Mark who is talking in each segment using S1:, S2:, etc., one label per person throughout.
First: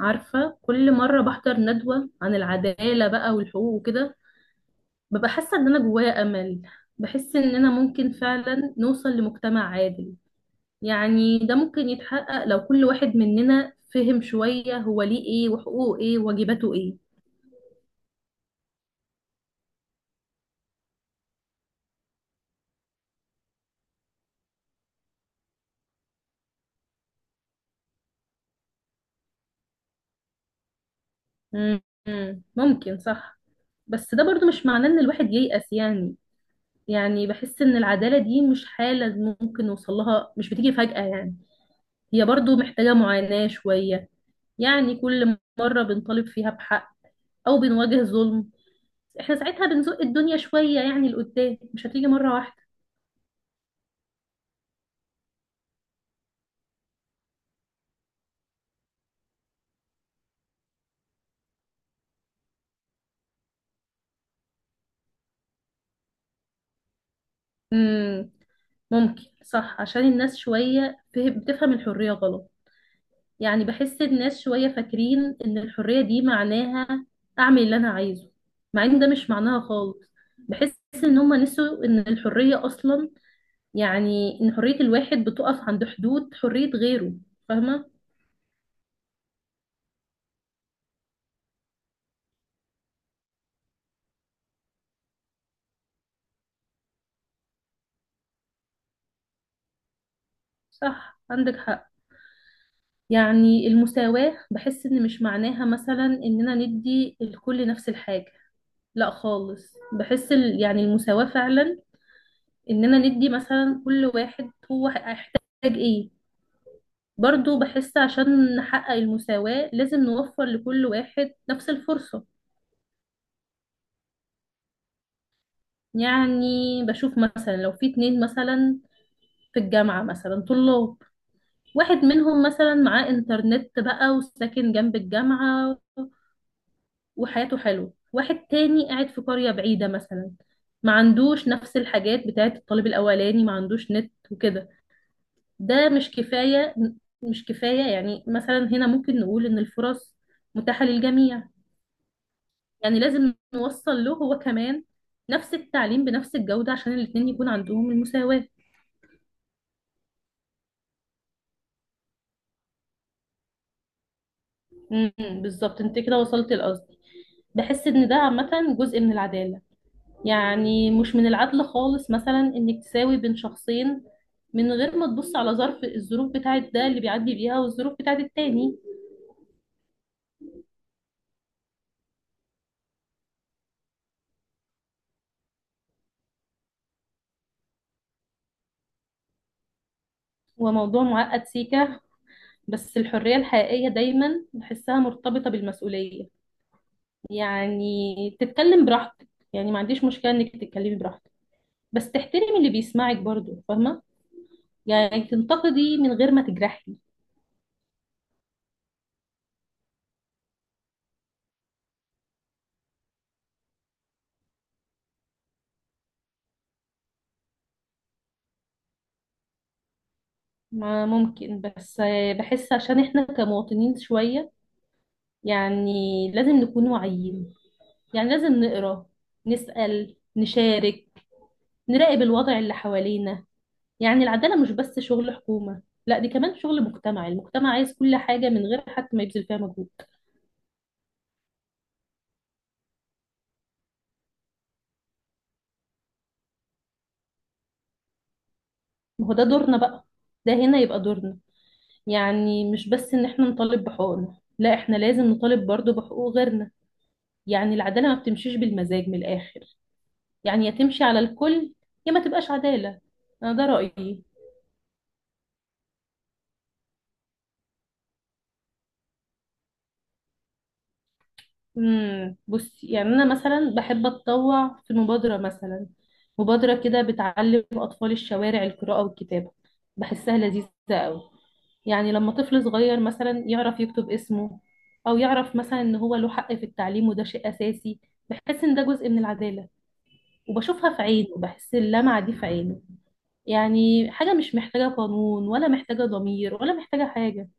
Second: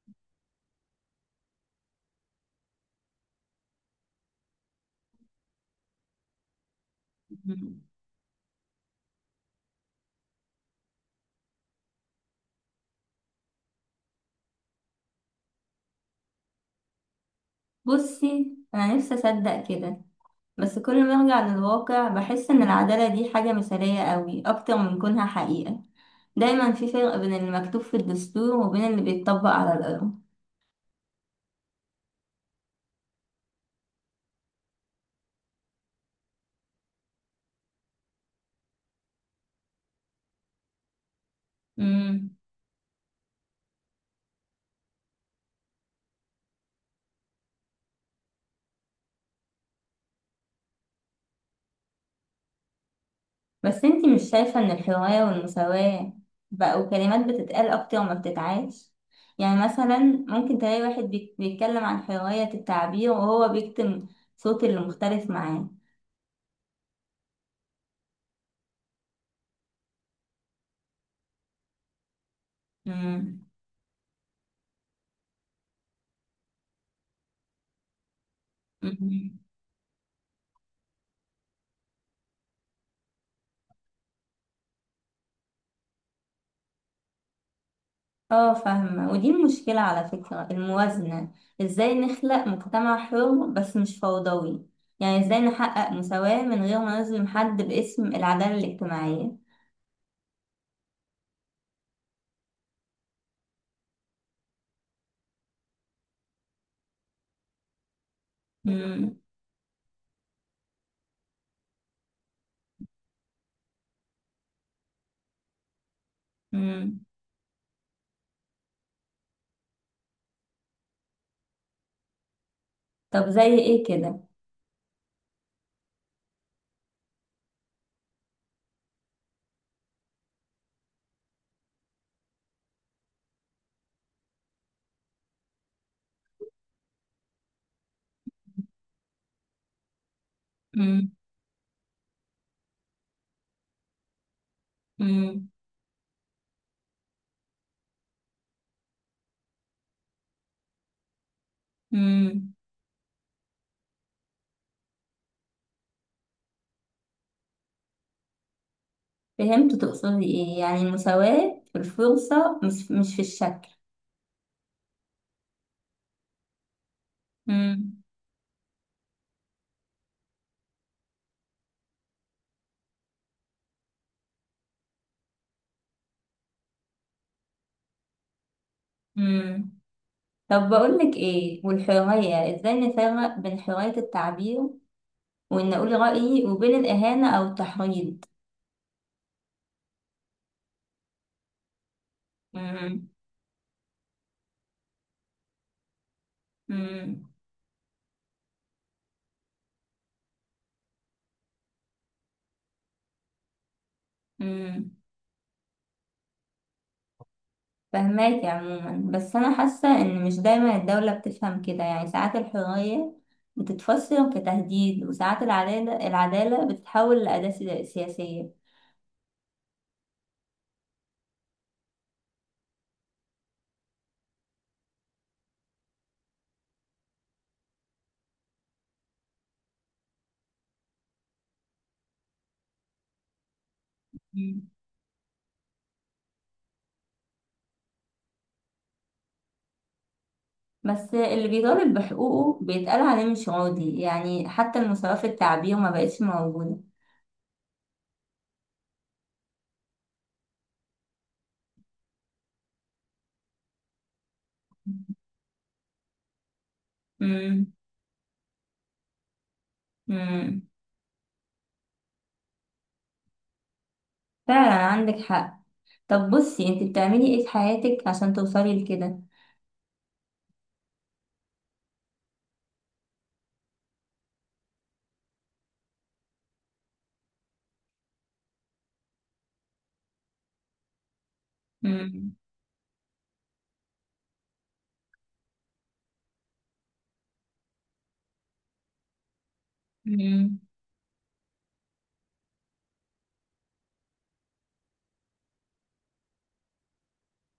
S1: عارفة كل مرة بحضر ندوة عن العدالة بقى والحقوق وكده، ببقى حاسة ان انا جوايا امل. بحس اننا
S2: مم.
S1: ممكن فعلا نوصل لمجتمع عادل. يعني ده ممكن يتحقق لو كل واحد مننا فهم شوية هو ليه ايه وحقوقه ايه وواجباته ايه.
S2: بصي أنا نفسي أصدق كده. بس كل ما أرجع للواقع بحس إن العدالة دي حاجة مثالية قوي أكتر من كونها حقيقة. دايما في فرق بين المكتوب في الدستور وبين اللي بيتطبق على الأرض.
S1: مم. ممكن صح. بس ده برضو مش معناه ان الواحد ييأس يعني. يعني بحس ان العدالة دي مش حالة ممكن نوصل لها، مش بتيجي فجأة يعني. هي
S2: مم.
S1: برضو محتاجة معاناة شوية. يعني كل مرة بنطالب فيها بحق أو بنواجه ظلم، احنا ساعتها بنزق الدنيا شوية يعني لقدام، مش هتيجي مرة واحدة.
S2: بس أنتي مش شايفة إن الحرية والمساواة بقوا كلمات بتتقال أكتر ما بتتعاش؟ يعني مثلا ممكن تلاقي واحد بيتكلم عن حرية التعبير وهو بيكتم صوت اللي مختلف معاه.
S1: امم ممكن صح، عشان الناس شوية بتفهم الحرية غلط. يعني بحس الناس شوية فاكرين إن الحرية دي معناها أعمل اللي أنا عايزه، مع إن ده مش
S2: مم.
S1: معناها خالص. بحس إن هما نسوا إن الحرية أصلا، يعني إن حرية الواحد بتقف عند حدود حرية غيره. فاهمة؟
S2: اه فاهمة، ودي المشكلة على فكرة، الموازنة. ازاي نخلق مجتمع حر بس مش فوضوي؟ يعني ازاي نحقق مساواة من غير ما نظلم حد باسم العدالة الاجتماعية؟
S1: صح، عندك حق. يعني المساواة بحس إن مش معناها مثلا إننا ندي الكل نفس الحاجة. لا
S2: مم.
S1: خالص. بحس يعني المساواة فعلا إننا ندي مثلا كل واحد هو هيحتاج إيه.
S2: مم.
S1: برضو بحس عشان نحقق المساواة لازم نوفر لكل واحد نفس الفرصة.
S2: طب زي ايه كده؟
S1: يعني بشوف مثلا لو في اتنين مثلا في الجامعة مثلا طلاب، واحد منهم مثلا معاه إنترنت بقى وساكن جنب الجامعة وحياته حلوة، واحد تاني قاعد في قرية بعيدة مثلا، ما
S2: مم.
S1: عندوش نفس الحاجات بتاعت الطالب الأولاني، ما عندوش نت وكده.
S2: مم.
S1: ده مش كفاية. مش كفاية. يعني مثلا هنا ممكن نقول إن الفرص متاحة للجميع.
S2: مم.
S1: يعني لازم نوصل له هو كمان نفس التعليم بنفس الجودة عشان الاتنين يكون عندهم المساواة.
S2: فهمت تقصدي ايه، يعني المساواة في الفرصة، مش في الشكل.
S1: امم بالظبط، انت كده وصلت لقصدي. بحس
S2: مم.
S1: ان ده عامة جزء من العدالة. يعني مش من العدل خالص مثلا انك تساوي بين شخصين من غير ما تبص على الظروف بتاعت ده اللي بيعدي بيها والظروف بتاعت التاني.
S2: مم. طب بقولك ايه، والحرية ازاي نفرق بين حرية التعبير وان اقول رأيي وبين الاهانة او التحريض؟
S1: هو موضوع معقد سيكا. بس
S2: مم.
S1: الحرية الحقيقية دايما بحسها مرتبطة بالمسؤولية.
S2: مم.
S1: يعني تتكلم براحتك، يعني ما عنديش مشكلة انك تتكلمي براحتك، بس تحترمي اللي بيسمعك برضو. فاهمة؟
S2: مم.
S1: يعني تنتقدي من غير ما تجرحي.
S2: فهماكي عموما، بس أنا حاسة إن مش دايما الدولة بتفهم كده. يعني ساعات الحرية بتتفسر كتهديد، وساعات العدالة بتتحول لأداة سياسية.
S1: ما ممكن، بس بحس عشان احنا كمواطنين شوية، يعني لازم نكون واعيين. يعني لازم نقرا، نسأل، نشارك، نراقب الوضع اللي حوالينا. يعني العدالة
S2: مم.
S1: مش بس شغل حكومة. لا، دي كمان شغل مجتمعي. المجتمع عايز كل حاجة من غير حتى ما يبذل فيها مجهود.
S2: بس اللي بيطالب بحقوقه بيتقال عليه مش راضي، يعني حتى المساواة في التعبير ما بقتش موجودة.
S1: ما هو ده دورنا بقى. ده هنا يبقى دورنا. يعني مش بس ان احنا نطالب بحقوقنا، لا احنا لازم نطالب برضو بحقوق غيرنا.
S2: مم.
S1: يعني العدالة ما بتمشيش بالمزاج، من الآخر.
S2: مم.
S1: يعني يا تمشي على الكل، يا ما تبقاش عدالة. انا ده رأيي.
S2: فعلا عندك حق. طب بصي، انت بتعملي ايه في حياتك عشان توصلي لكده؟
S1: بصي، يعني انا مثلا بحب اتطوع في مبادره مثلا، مبادره كده بتعلم اطفال الشوارع القراءه والكتابه. بحسها لذيذه قوي. يعني لما
S2: مم.
S1: طفل صغير مثلا يعرف يكتب اسمه، او يعرف مثلا ان هو له حق في التعليم، وده شيء اساسي، بحس ان ده جزء من العداله.
S2: مم.
S1: وبشوفها في عينه، بحس اللمعه دي في عينه. يعني حاجه مش محتاجه قانون، ولا محتاجه ضمير، ولا محتاجه حاجه.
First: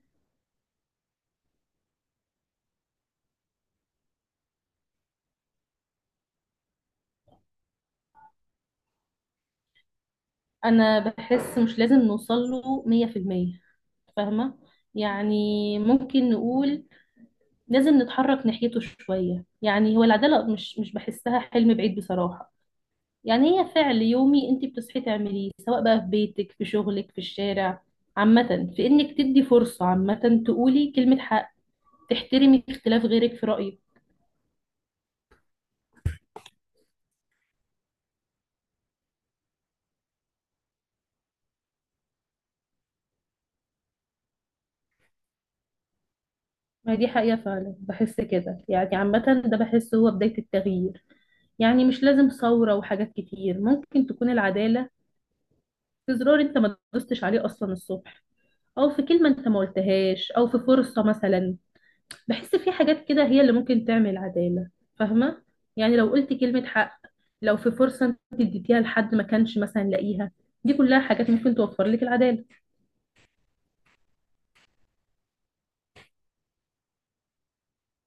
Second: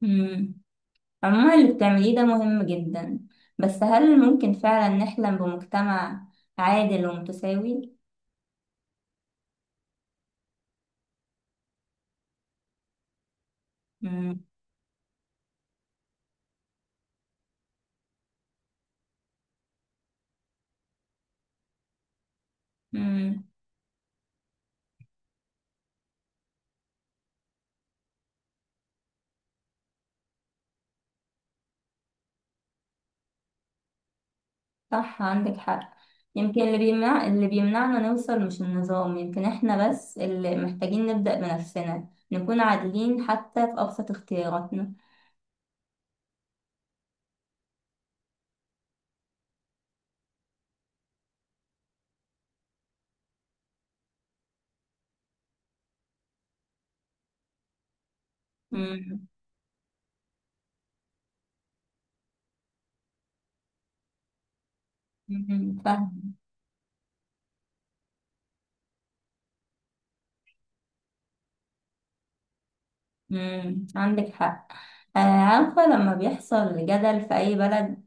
S2: مم. عموما اللي بتعمليه ده مهم جدا، بس هل ممكن فعلا نحلم بمجتمع عادل ومتساوي؟
S1: انا بحس مش لازم نوصل له 100%.
S2: مم.
S1: فاهمه؟ يعني ممكن نقول لازم نتحرك ناحيته شويه. يعني هو العداله مش بحسها حلم بعيد بصراحه.
S2: مم.
S1: يعني هي فعل يومي انت بتصحي تعمليه، سواء بقى في بيتك، في شغلك، في الشارع. عامه في انك تدي فرصه، عامه تقولي كلمه حق، تحترمي اختلاف غيرك في رايك.
S2: صح عندك حق. يمكن اللي بيمنع، اللي بيمنعنا نوصل مش النظام، يمكن احنا بس اللي محتاجين نبدأ بنفسنا، نكون عادلين حتى في أبسط اختياراتنا.
S1: ما دي حقيقه فعلا، بحس كده. يعني عامه ده بحسه هو بدايه التغيير. يعني مش لازم ثورة وحاجات كتير، ممكن تكون العدالة في زرار انت ما دوستش عليه اصلا الصبح، او في
S2: مم.
S1: كلمة انت ما قلتهاش، او في فرصة مثلا. بحس في حاجات كده هي اللي ممكن تعمل عدالة. فاهمة؟
S2: مم.
S1: يعني لو قلت
S2: فاهم.
S1: كلمة حق، لو في فرصة انت اديتيها لحد ما كانش مثلا لاقيها، دي كلها حاجات ممكن توفر لك العدالة.
S2: مم. عندك حق. آه، عارفة لما بيحصل جدل في أي بلد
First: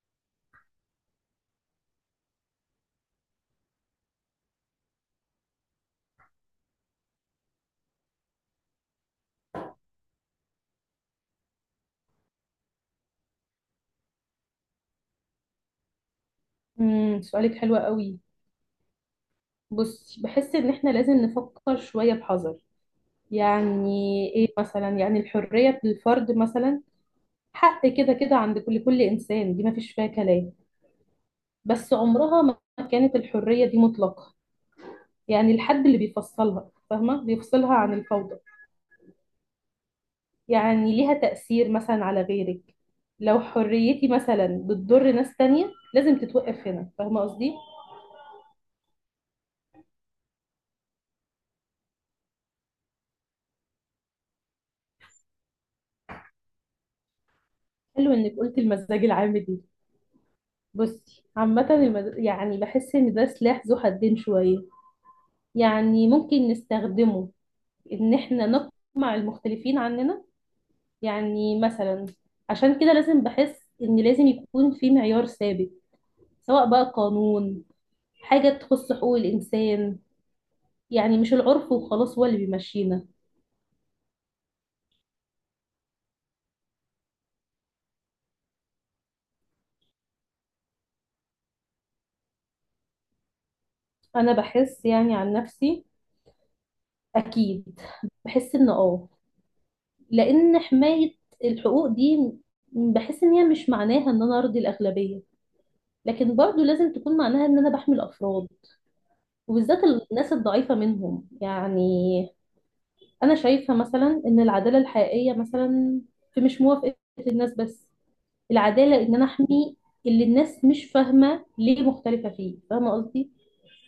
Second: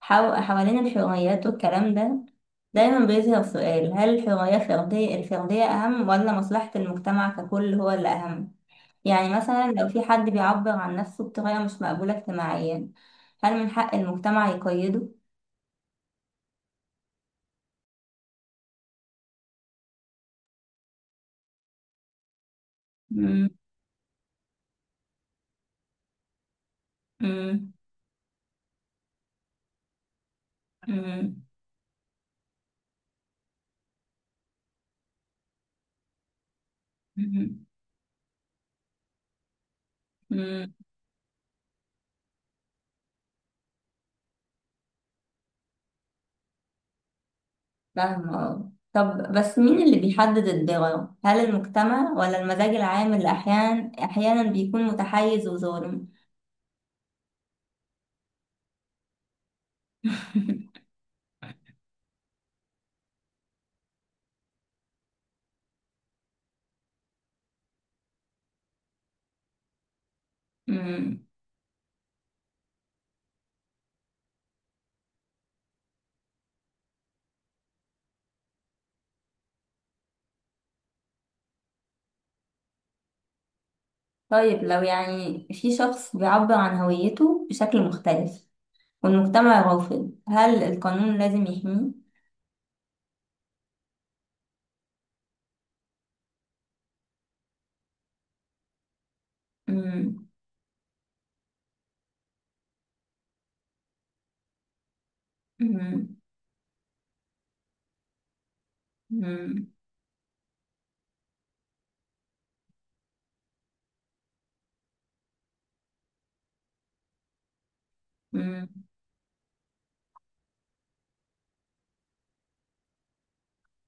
S2: حوالين الحريات والكلام ده، دايما بيظهر سؤال: هل الحرية الفردية أهم ولا مصلحة المجتمع ككل هو اللي أهم؟ يعني مثلا لو في حد بيعبر عن نفسه بطريقة مش مقبولة اجتماعيا، هل من حق المجتمع يقيده؟
S1: سؤالك حلو قوي. بصي بحس ان احنا لازم نفكر شوية بحذر.
S2: مم،
S1: يعني ايه مثلا، يعني الحرية للفرد مثلا
S2: مم،
S1: حق كده كده عند كل انسان، دي ما فيش فيها كلام.
S2: مم،
S1: بس عمرها ما كانت الحرية دي مطلقة. يعني الحد اللي بيفصلها، فاهمة،
S2: مم،
S1: بيفصلها عن الفوضى.
S2: مم.
S1: يعني ليها تأثير مثلا على غيرك. لو حريتي مثلا بتضر ناس تانية لازم تتوقف هنا. فاهمة قصدي؟
S2: فاهمة آه. طب بس مين اللي بيحدد الضرر؟ هل المجتمع ولا المزاج العام، اللي أحيانا بيكون متحيز وظالم؟
S1: حلو انك قلت المزاج العام دي. بصي عامة يعني بحس ان ده سلاح ذو حدين شوية. يعني ممكن نستخدمه ان احنا نقمع المختلفين عننا.
S2: مم.
S1: يعني مثلا عشان كده لازم بحس ان لازم يكون في معيار ثابت، سواء بقى قانون، حاجة تخص حقوق الإنسان. يعني مش العرف وخلاص هو اللي بيمشينا.
S2: طيب لو يعني في شخص بيعبر عن هويته بشكل مختلف والمجتمع رافض، هل القانون لازم يحميه؟
S1: أنا بحس يعني عن نفسي أكيد. بحس إن
S2: مم،
S1: لأن حماية الحقوق دي، بحس إن هي مش معناها إن أنا أرضي الأغلبية،
S2: مم،
S1: لكن برضو لازم تكون معناها إن أنا بحمي الأفراد،
S2: مم،
S1: وبالذات الناس الضعيفة منهم. يعني أنا شايفة مثلا إن العدالة الحقيقية مثلا في مش موافقة الناس بس.
S2: مم.
S1: العدالة إن أنا أحمي اللي الناس مش فاهمة ليه مختلفة فيه. فاهمة قصدي؟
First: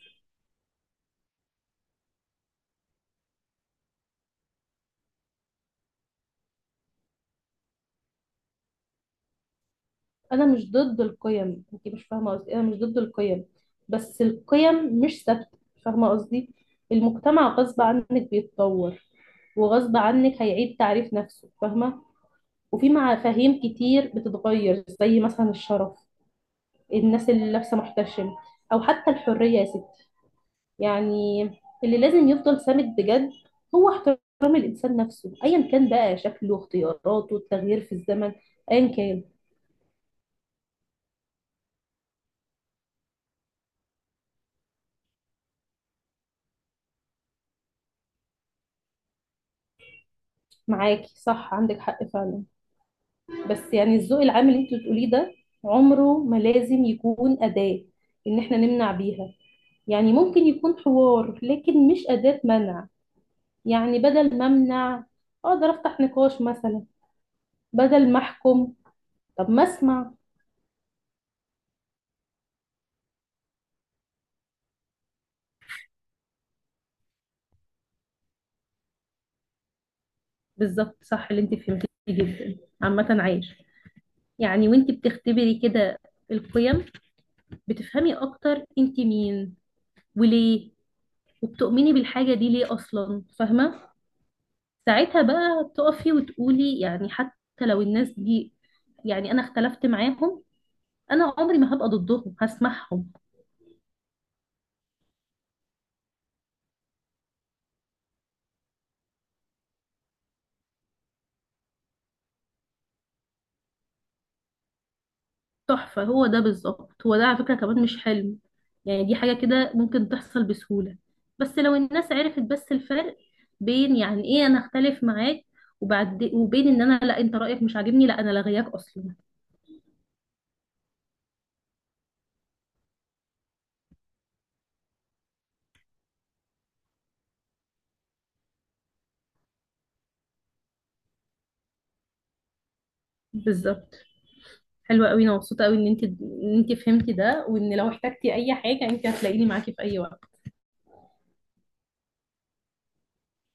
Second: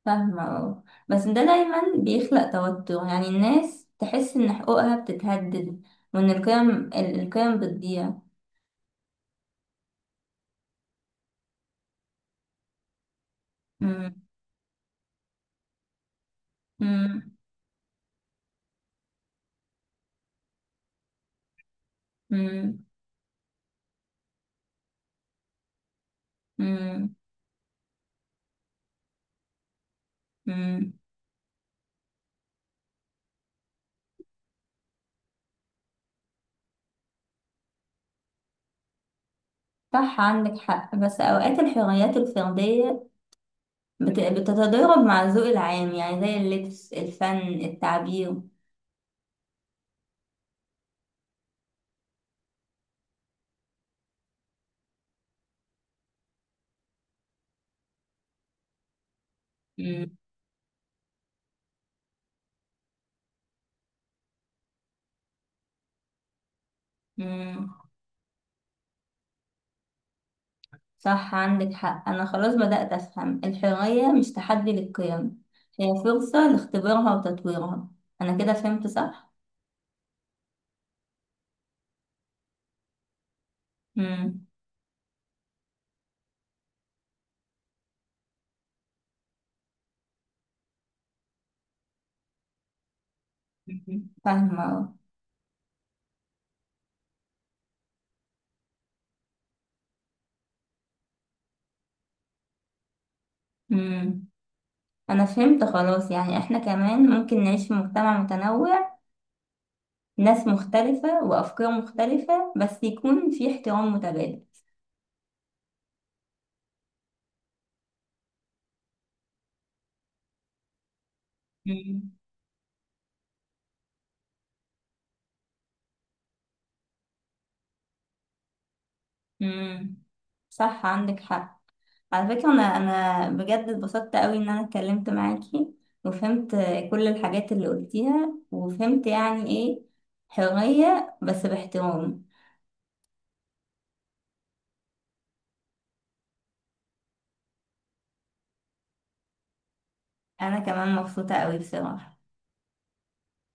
S2: فاهمة اه. بس ده دايما بيخلق توتر، يعني الناس تحس إن حقوقها بتتهدد وإن القيم بتضيع.
S1: أنا مش ضد القيم، أنت مش فاهمة قصدي، أنا مش ضد القيم.
S2: مم،
S1: بس القيم مش ثابتة. فاهمة قصدي؟
S2: مم،
S1: المجتمع غصب عنك بيتطور، وغصب عنك هيعيد تعريف نفسه. فاهمة؟
S2: مم،
S1: وفي مفاهيم كتير بتتغير، زي مثلا الشرف،
S2: مم،
S1: الناس اللي لابسة محتشم، أو حتى الحرية يا ستي.
S2: مم.
S1: يعني اللي لازم يفضل سامد بجد هو احترام الإنسان نفسه، أيا كان بقى شكله، اختياراته، التغيير في الزمن، أيا كان.
S2: صح عندك حق. بس أوقات الحريات الفردية بتتضارب مع الذوق العام، يعني زي اللبس، الفن، التعبير.
S1: معاكي، صح عندك حق فعلا. بس يعني الذوق العام اللي انت بتقوليه ده عمره ما لازم يكون أداة إن احنا نمنع بيها. يعني
S2: مم.
S1: ممكن يكون حوار، لكن مش أداة منع. يعني بدل ما أمنع، أقدر أفتح نقاش مثلا.
S2: مم.
S1: بدل ما أحكم، طب ما أسمع.
S2: صح عندك حق. أنا خلاص بدأت أفهم الحرية مش تحدي للقيم، هي فرصة لاختبارها وتطويرها. أنا كده فهمت صح؟
S1: بالظبط، صح اللي انت فهمتيه جدا عامة عايش.
S2: مم.
S1: يعني وانت بتختبري كده القيم، بتفهمي اكتر انت مين، وليه، وبتؤمني بالحاجة دي ليه اصلا. فاهمة؟
S2: مم. فاهمة أهو.
S1: ساعتها بقى تقفي وتقولي يعني حتى لو الناس دي، يعني انا اختلفت معاهم، انا عمري ما هبقى ضدهم، هسمعهم.
S2: مم. أنا فهمت خلاص، يعني إحنا كمان ممكن نعيش في مجتمع متنوع، ناس مختلفة وأفكار مختلفة، بس يكون في احترام متبادل.
S1: تحفة، هو ده بالظبط. هو ده على فكرة كمان مش حلم. يعني دي حاجة كده ممكن تحصل بسهولة، بس لو
S2: مم.
S1: الناس عرفت بس الفرق بين يعني ايه انا اختلف معاك، وبين ان انا، لا انت رايك مش عاجبني، لا انا لغياك اصلا.
S2: مم. صح عندك حق. على فكرة أنا بجد اتبسطت قوي إن أنا اتكلمت معاكي، وفهمت كل الحاجات اللي قلتيها، وفهمت يعني إيه حرية بس باحترام.
S1: بالظبط. حلوة قوي، انا مبسوطة قوي ان انت فهمتي ده، وان لو احتجتي اي حاجة انت هتلاقيني معاكي في اي وقت.
S2: أنا كمان مبسوطة قوي بصراحة.